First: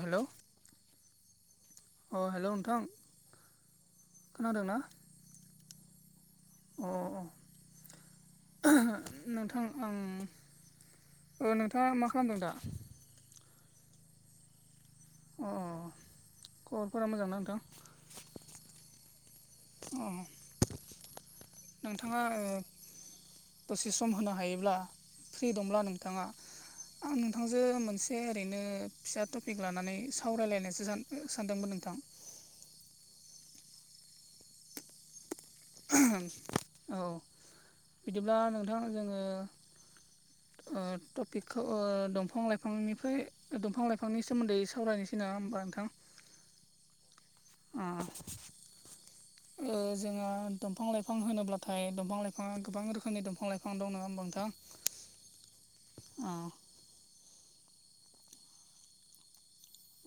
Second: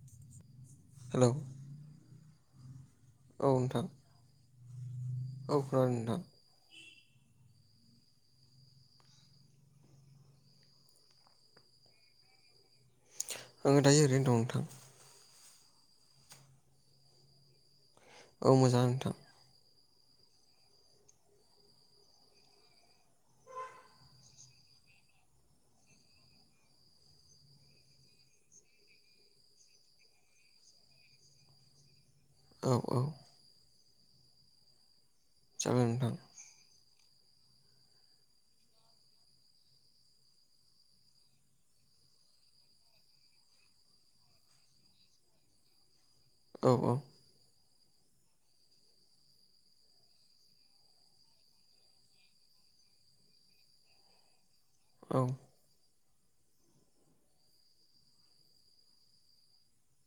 हेल'? Hello अ hello नोंथां? औ नोंथां। खोनादों ना? औ खोनादों नोंथां। अ अ। नोंथां आं ओ नोंथाङा मा खालामदों दा? आङो दायो ओरैनो दं नोंथां। अ खबरफोरा मोजांना नोंथां? औ मोजां नोंथां। अ नोंथाङा ओ दसे सम होनो हायोब्ला फ्रि दंब्ला नोंथाङा? आं नोंथांजो मोनसे ओरैनो फिसा टपिक लानानै सावरायलायनायसो सान सानदोंमोन नोंथां। औ औ। जागोन नोंथां औ बिदिब्ला नोंथां जोङो ओ टपिकखौ ओ दंफां लाइफांनिफ्राय दंफां लाइफां सोमोन्दै सावरायनोसै नङा होमबा नोंथां? औ औ। ओ ओ जोंहा दंफां लाइफां होनोब्लाथाय दंफां लाइफाङा गोबां रोखोमनि दंफां-लाइफां दं नङा होनबा नोंथां? औ अ।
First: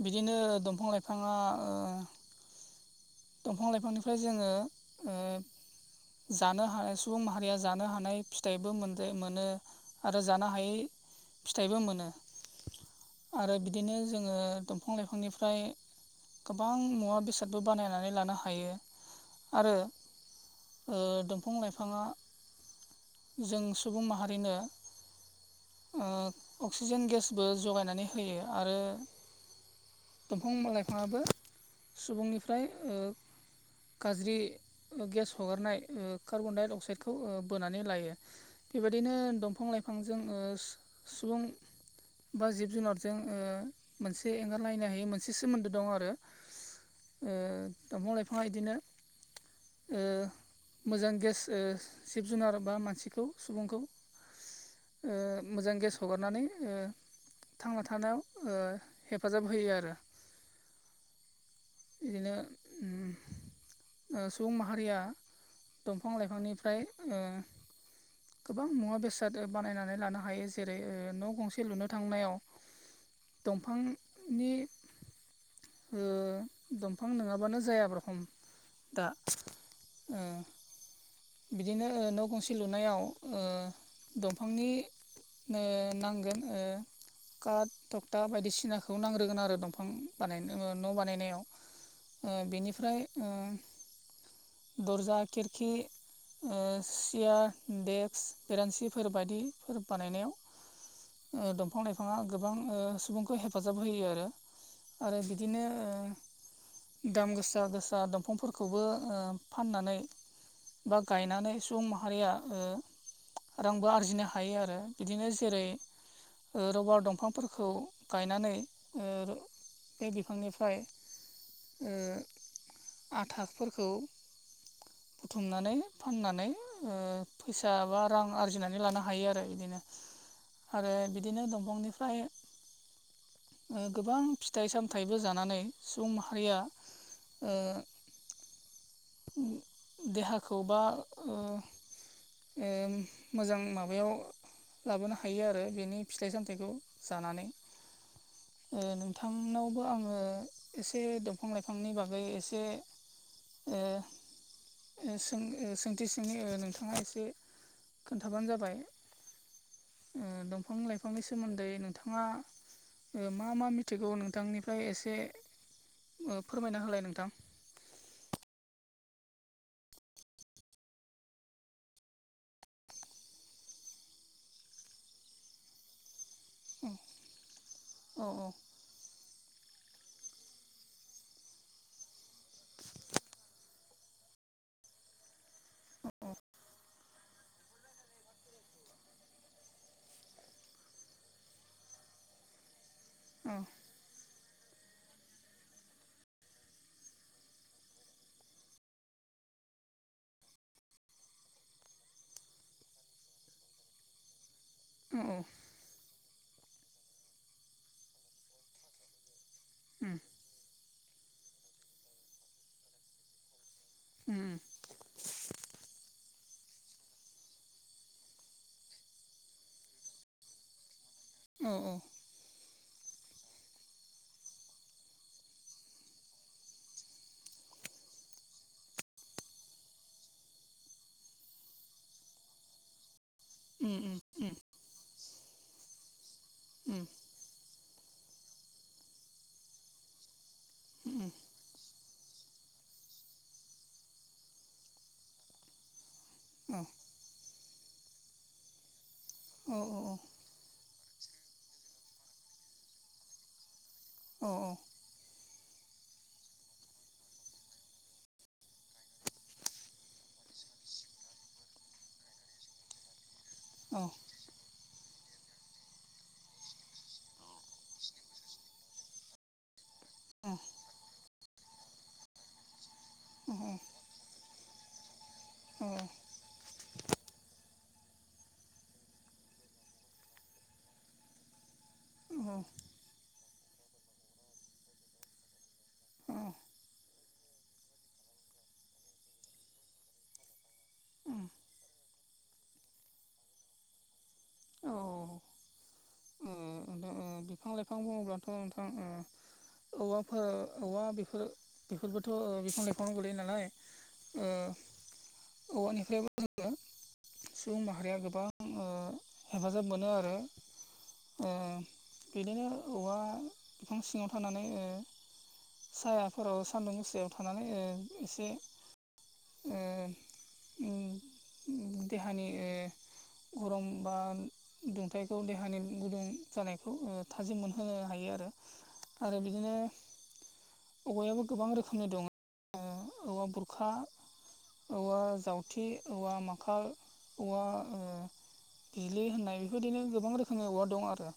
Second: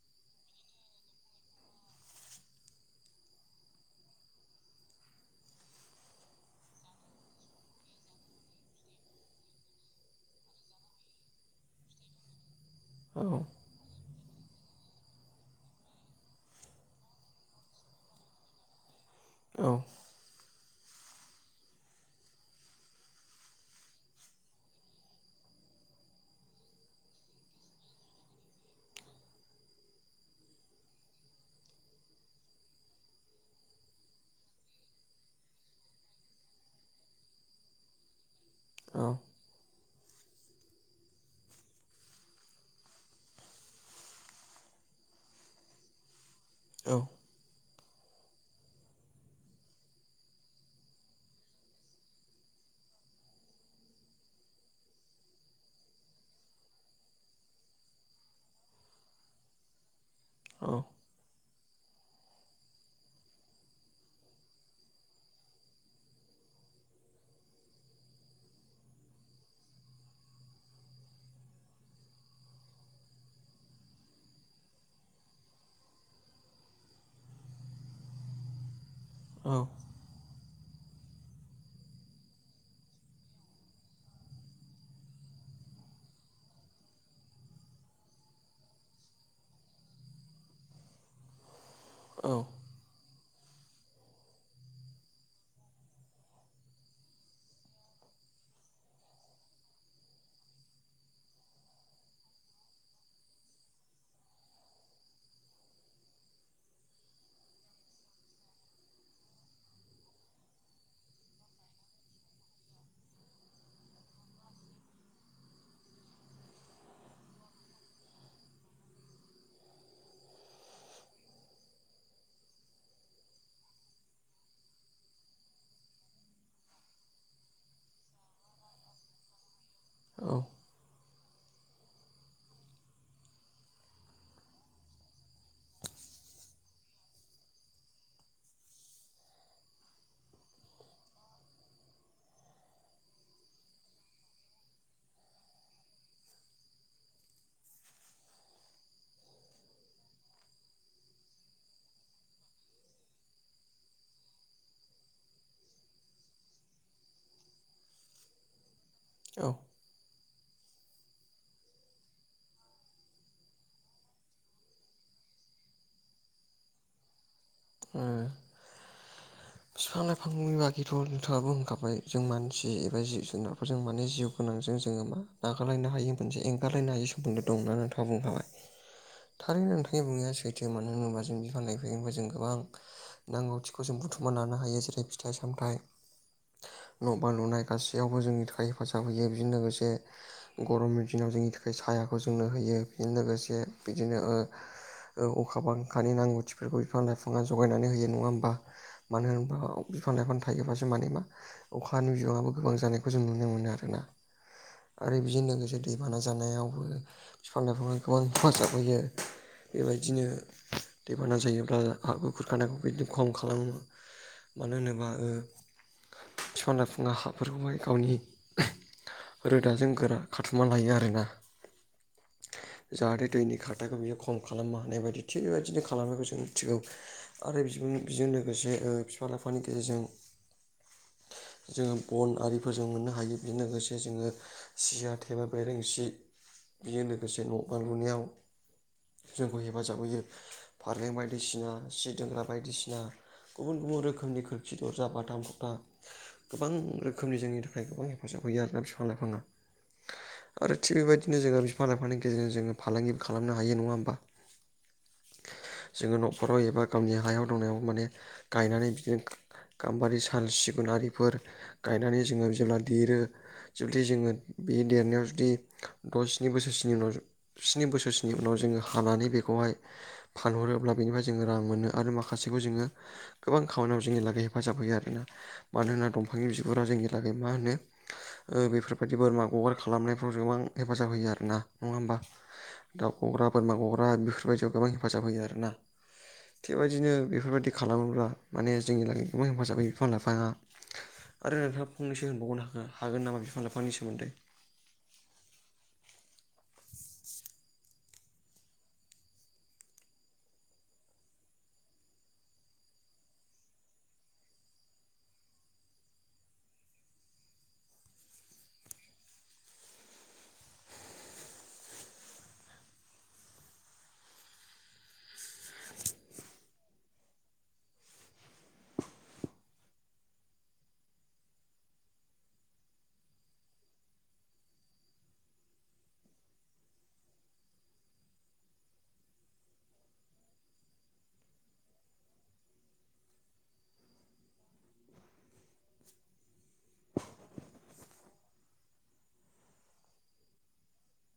बिदिनो दंफां लाइफाङा ओ दंफां लाइफांनिफ्राय जोङो ओ जानो हानाय सुबुं माहारिया जानो हानाय फिथाइबो मोन मोनो। आरो जानो हायै फिथाइबो मोनो औ आरो बिदिनो जोङो दंफां लाइफांनिफ्राय गोबां मुवा बेसादबो बानायनानै लानो हायो। औ आरो ओ दंफां लाइफाङा जों सुबुं माहारिनो ओ अक्सिजेन गेसबो जगायनानै होयो आरो दंफां-लाइफांआबो सुबुंनिफ्राय ओ गाज्रि गेस हगारनाय ओ कार्बन डाइ अक्साइडखौ ओ बोनानै लायो। औ बेबायदिनो दंफां लाइफां बिफांजों ओ सुबुं बा जिब जुनारजों ओ बे एंगारलायनो हायै मोनसे सोमोन्दो दं आरो। औ ओ दंफां लाइफां बिदिनो ओ मोजां गेस ओ जिब जुनार बा मानसिखौ सुबुंखौ ओ मोजां गेस हगारनानै ओ थांना थानायाव ओ हेफाजाब होयो आरो औ बिदिनो उ ओ सुबुं माहारिया दंफां-लाइफांनिफ्राय ओ गोबां मुवा बेसाद बानायनानै लानो हायो जेरै न' गंसे लुनो थांनायाव दंफांनि ओ दंफां नङाबानो जाया रखम दा औ [unintelligible] बिदिनो न' गंसे लुनायाव ओ दंफांनि ओ नांगोन ओ काट टखथा बायदिसिनाखौ नांग्रोगोन आरो दंफां बानायनो न' बानायनायाव ओ बेनिफ्राय ओ दरजा खिरखि ओ सियार देक्स बेरान्सिफोर बायदि बानायनायाव ओ दंफां-लाइफाङा गोबां ओ सुबुंखौ हेफाजाब होयो आरो आरो बिदिनो ओ दाम गोसा गोसा दंफांफोरखौबो ओ फाननानै बा गायनानै सुबुं माहारिया ओ रांबो आरजिनो हायो आरो बिदिनो जेरै ओ रबार दंफांफोरखौ गायनानै ओ बे बिफांनिफ्राय ओ आथाफोरखौ हुमनानै फाननानै ओ फैसा बा रां आरजिनानै लानो हायो आरो बिदिनो औ आरो बिदिनो दंफांनिफ्राय ओ गोबां फिथाइ सामथाइबो जानानै सुबुं माहारिया ओ देहाखौ बा ओ ओ मोजां माबायाव लाबोनो हायो आरो बेनि फिथाइ सामथाइखौ जानानै ओ नोंथांनावबो आङो एसे दंफां-लाइफांनि बागै एसे ओ सों ओ सोंथि सोंनि नोंथाङा एसे खोन्थाबानो जाबाय औ ओ दंफां-लाइफांनि सोमोन्दै नोंथाङा ओ मा मा मिथिगौ नोंथांनिफ्राय एसे ओ फोरमायना होलाय नोंथां ओ [inaudible] बिफां लाइफांनि बागैथ' नोंथाङाबो होनखाबाय जों मानसि एबा जिब जुनारफोर जों माने जिउ गोनांजों जोङो मा नागारलायनो हायि मोनसे एंगारलायनो हायै सोमोन्दो दं होनना नोंथाङा औ औ बुंखाबाय थारै नोंथांनि बुंनाया सैथो मानो होनोबा जों बिफां लाइफायनिफाय जों गोबां नांगौथिखौ जों बुथुमना लानो हायो जेरै फिथाइ सामथायाइ [inaudible] न' बां लुनाय गासैयावबो जोंनि थाखाय हेफाजाब होयो बेजों लोगोसे गरमनि दिनाव जोंनि थाखाय सायाखौ जोंनो होयो बेजों औ लोगोसे बिदिनो ओ ओ अखा बांखानि नांगौथिफोरखौ बिफां-लाइफां बिफाङा जगायनानै होयो नङा होमबा मानो होनबा बिफां-लाइफां थायोबासो माने मा अखानि [unintelligible] बो गोबां जानायखौ जों नुनो मोनो आरोना आरो औ औ बेजों लोगोसे दैबाना जानायावबो बिफां लाइफांआ गोबां हेफाजाब होयो उम बेबायदिनो दैबाना जायोब्ला हा [unintelligible] खुरखानायखौ बिदिनो खम खालामो उम मानो होनोबा ओ फिफां-लाइफांआ हाफोरखौहाय गावनि रोदाजों गोरा खाथुमा लायो आरोना। औ औ। जाहाथे दैनि खारथाखौ बियो खम खालामनो हानाय बायदि थिग बेबायदिनो खालामनायखौ जों मिथिगौ आरो बि बेजों लोगोसे ओ बिफां लाइफानि गेजेरजों जोङो बन आरिफोरजों मोननो हायो। बेजों लोगोसे उम जोङो उम सिया थेबा बेरेंसि बेयो उम नों लोगोसे न' बां लुनायाव जोंखौ हेफाजाब होयो फालें उम उम बायदिसिना सि दाग्रा बायदिसिना गुबुन गुबुन रोखोमनि खोरखि दरजा बाथाम खुथा गोबां औ रोखोमनि जोंनि थाखाय गोबां हेफाजाब होयो आरोना बिफां लाइफां औ औ औ। थिग बेबायदिनो जोङो बिफां लाइफां गेरजों फालांगिबो खालामनो हायो नङा होमबा? अ औ। जोङो न'खराव एबा गावनि हायाव दंनायाव माने गायनानै बिदिनो गाम्बारि साल सिगुनारिफोर गायनानै जोङो जेब्ला देरो जुदि जोङो बे देरनायाव जुदि द' सिनि बोसोरसोनि उनाव सिनि बोसोरसोनि उनाव जोङो हानानै बेखौहाय फानहरोब्ला बेनिफ्राय जोङो रां मोनो आरो माखासेखौ जोङो गोबां खामानियाव जोङो लागाय हेफाजाब होयो आरोना मानो होना दंफांनि बिगुरा जोंनि थाखाय मा होनो बेफोरबायदि बोरमा गग्रा खालामनायफ्राव गोबां हेफाजाब होयो आरोना। नङा होमबा? होम। दाउ गग्रा, बोरमा गग्रा बेफोरबायदियाव गोबां हेफाजाब होयो आरोना। थिगबायदिनो बेफोरबायदि खालामोब्ला माने जोंनि लागै गोबां हेफाजाब होयो बिफां लाइफाङा। आरो नोंथाङा फंनैसो होनबावनो हागोन नामा बिफां लाइफांनि सोमोन्दै? औ। बिफां लाइफां बुङोब्लाथ' नोंथां ओ औवाफोर औवा बेफोर बेफोरबोथ' बिफां लाइफाङाव गोलैयो नालाय। ओ औवानिफ्रायबो जोङो सुबुं माहारिया गोबां ओ हेफाजाब मोनो आरो ओ बिदिनो औवा बिफां सिङाव थानानै ओ सायाफोराव सान्दुं मुस्रायाव थानानै ओ एसे ओ उम देहानि ओ गरम बा दुंथाइखौ देहानि गुदुं जानाय बेखौ थाजिम मोनहोनो हायो आरो आरो बिदिनो औवायाबो गोबां रोखोमनि दं ओ औवा बुरखा औवा जावथि औवा माखाल औवा ओ इदि होननाय बेबायदिनो गोबां रोखोमनि औवा दं आरोना।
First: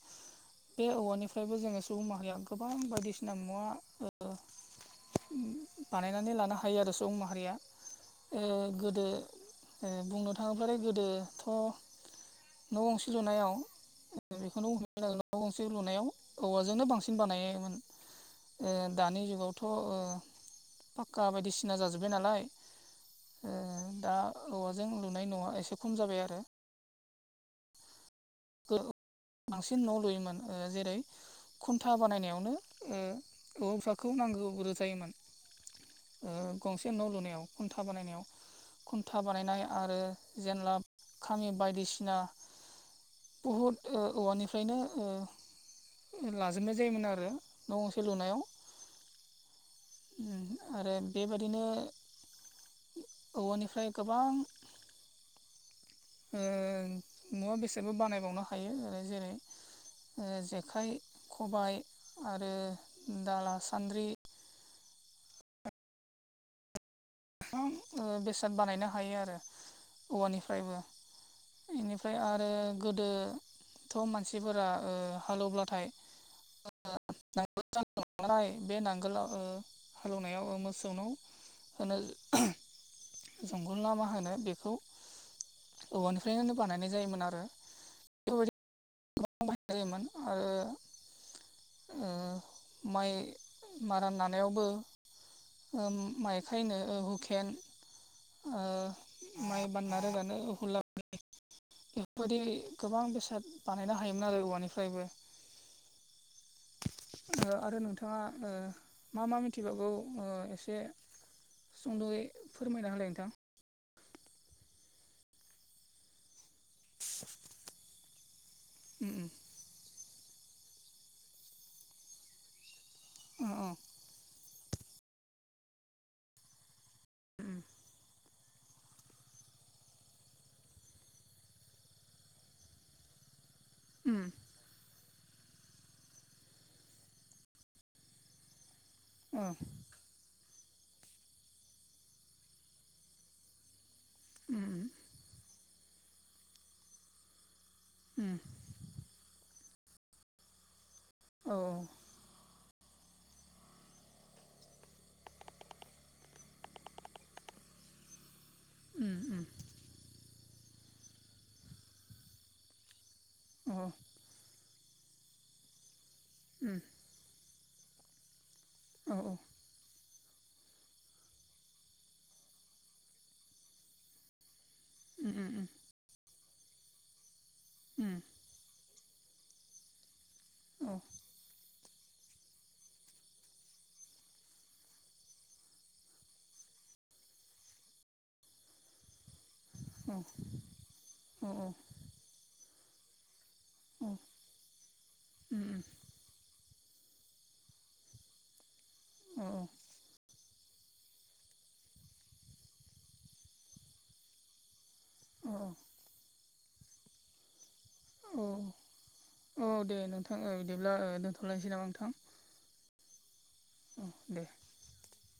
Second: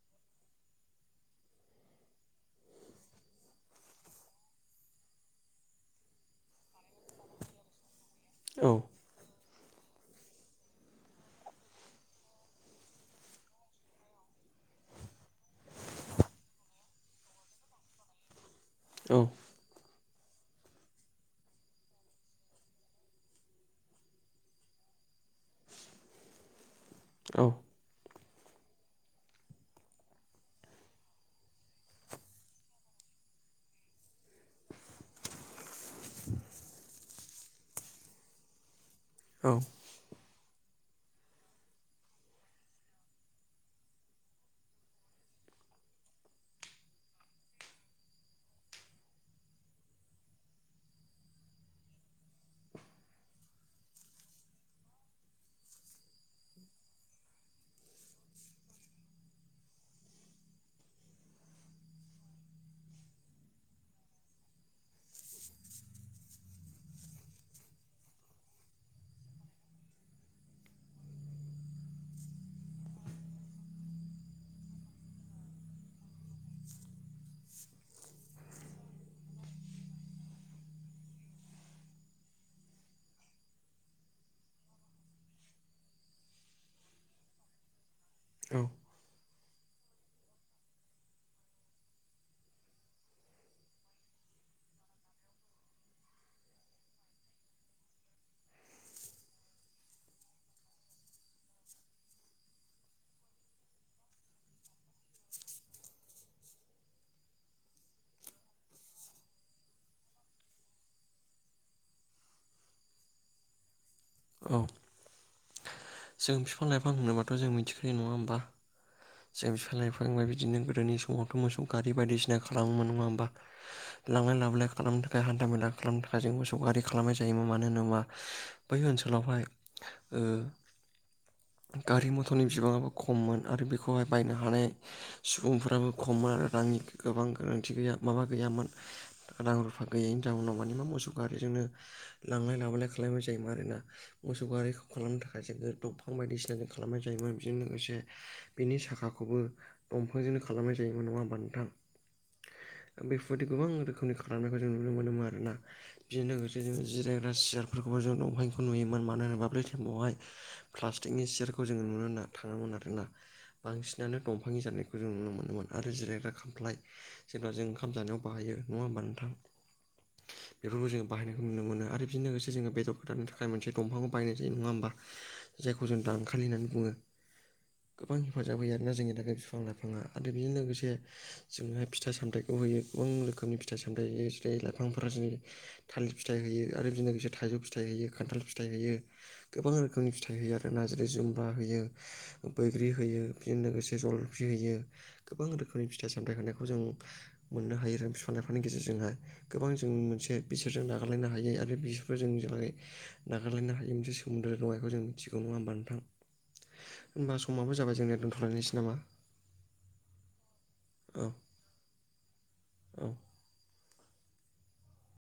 बे औवानिफ्रायबो जोङो सुबुं माहारिया गोबां बायदिसिना मुवा ओ बानायनानै लानो हायो आरो सुबुं माहारिया ओ औ गोदो ओ बुंनो थाङोब्लााय गोदोथ' न' गंसे लुनायाव ओ बेखौनो बुं दिनो न' गंसे लुनायाव औवाजोंनो बांसिन बानायोमोन। ओ औ दानि जुगाव थ' पाक्का बायदिसिना जाजोब्बाय नालाय। ओ दा औवाजों लुनाय न'आ एसे खम जाबाय आरो। औ। बांसिन न' लुयोमोन। ओ जेरै खुन्था बानायनायावनो ओ औवाफोरखौ नांग्रोगौ जायोमोन। ओ गंसे न' लुनायाव खुन्था बानायनायाव। खुन्था औ बानायनाय आरो जेनलाब खामि बायदिसिना बहुद ओ औवानिफ्रायनो ओ लाजोबनाय जायोमोन आरो न' गंसे लुनायाव। आरो बेबादिनो औवानिफ्राय गोबां ओ मुवा बेसादबो बानायबावनो हायो जेरै जेखाइ खबाय आरो दाला सान्द्रि गोबां बेसाद बानायनो हायो आरो औवानिफ्रायबो इनिफ्राय आरो गोदो थ' मानसिफोरा हालेवब्लाथाय [unintelligible] बे नांगोलाव ओ हालौवनायाव मोसौनाव होनो जंगल लामा होनो बेखौ औवानिफ्रायनो बानायनाय जायोमोन आरो बेफोरबायदि उम [inaudible] ओ माइ मारा नायावबो ओ माइ खायनो हुकेन ओ माइ बान्ना रोगानो हुला बेफोरबायदि गोबां बेसाद बानायनो हायोमोन आरो औवानिफ्रायबो आरो नोंथाङा मा मा मिथिबगौ एसे सुंद'यै फोरमायना होलाय नोंथां औ जों बिफां लाइफां होनोबाथ' जों मिथिखायो नङा होमबा उम उम जों बिफां लाइफां बाथ बिदिनो गोदोनि समावथ' मोसौ गारि बायदिसिना खालामोमोन नङा होमबा औ लांलाय लाबोलाय खालामदों बे हान्था मेला खालामनो थाखाय जों मोसौगारि खालामनाय जायोमोन मानो होनोबा बै ओनसोलावहाय गारि मथरनि बिबाङाबो खममोन आरो बे बेखौहाय बायनो हानाय सुबुंफ्राबो खममोन आरो रांनि गोबां गोनांथि गैया माबा गैयामोन रां रुफा गैयैनि जाउनाव मानि मा मोसौ गारिजोंनो लांलाय लाबोलाय खालामबाय जायोमोन आरोना मोसौ गआारिखौ खालामनो थाखाय जोङो दंफां बायदिसिना जों खालामनाय जायोमोन बेजों लोगोसे उम बिनि साखाखौबो दंफांजोंनो खालामनाय जायोमोन नङा होमबा नोंथां बेफोरबायदि गोबां रोखोमनि खालामनायखौ जों नुनो मोनोमोन आरोना बेजों लोगोसे जोङो जिरायग्रा सियारफोरखौबो जों दंफांखौ नुयोम मानो होनोबा ब्रै टाइमावहाय प्लास्टिकनि सियारखौ जोङो नुनो होनना थाङोमोन आरोना बांसिनानो दंफांनि जानायखौ जों नुनो मोनोमोन आरो जिरायग्रा खामफ्लाय जेब्ला जों ओंखाम जानायाव बाहायो नङा होमबा नोंथां बेफोरखौ जोङो बाहायनायखौ नुनो मोनो आरो बेजों लोगोसे जोङो बेदर गोदारनो थाखाय मोनसे दंफांखौ बायनाय जायो नङा होमबा जायखौ जों दानखालि होननानै बुङो गोबां हेफाजाब होयो आरोना जोंनि थाखाय बिफां लाइफाङा आरो बेजों लोगोसे जोंह फिथा सामथायाइखौ होहैयो गोबां रोखोमनि फिथाइ सामथायाइ जेरै लाइफांफोरा जेरै थालिर फिथाइ होयो आरो बिनो लोगोसे थाइजौ फिथाइ होयो खान्थाल फिथाइ होयो गोबां रोखोम रखोमनि फिथाइ होयो आरो नारजि जुम्बा होयो बैग्रि होयो बेजों लोगोसे फिेजलफि होयो गोबां रोखोमनि फिथाइ सामथाइ होनायखौ जों मोननो हायो आरो सामायफोरनि गेजेरजोंहाय गोबां जों मोनसे बिसोरजों नागारलायनो हायो आरो बिसोरखौ जों जेाय नागारलायनो हायो मोनसे सोमोनद्र दंनायखौ जों मिथिगौ औ नङा होमबा नोंथां होनोमबा समाबो जाबाय जोंनिया औ दोन्थ'लायनायसै नामा औ दे नोंथां बिदिब्ला औ दोनथ'लायनोसै नामा नोंथां औ दे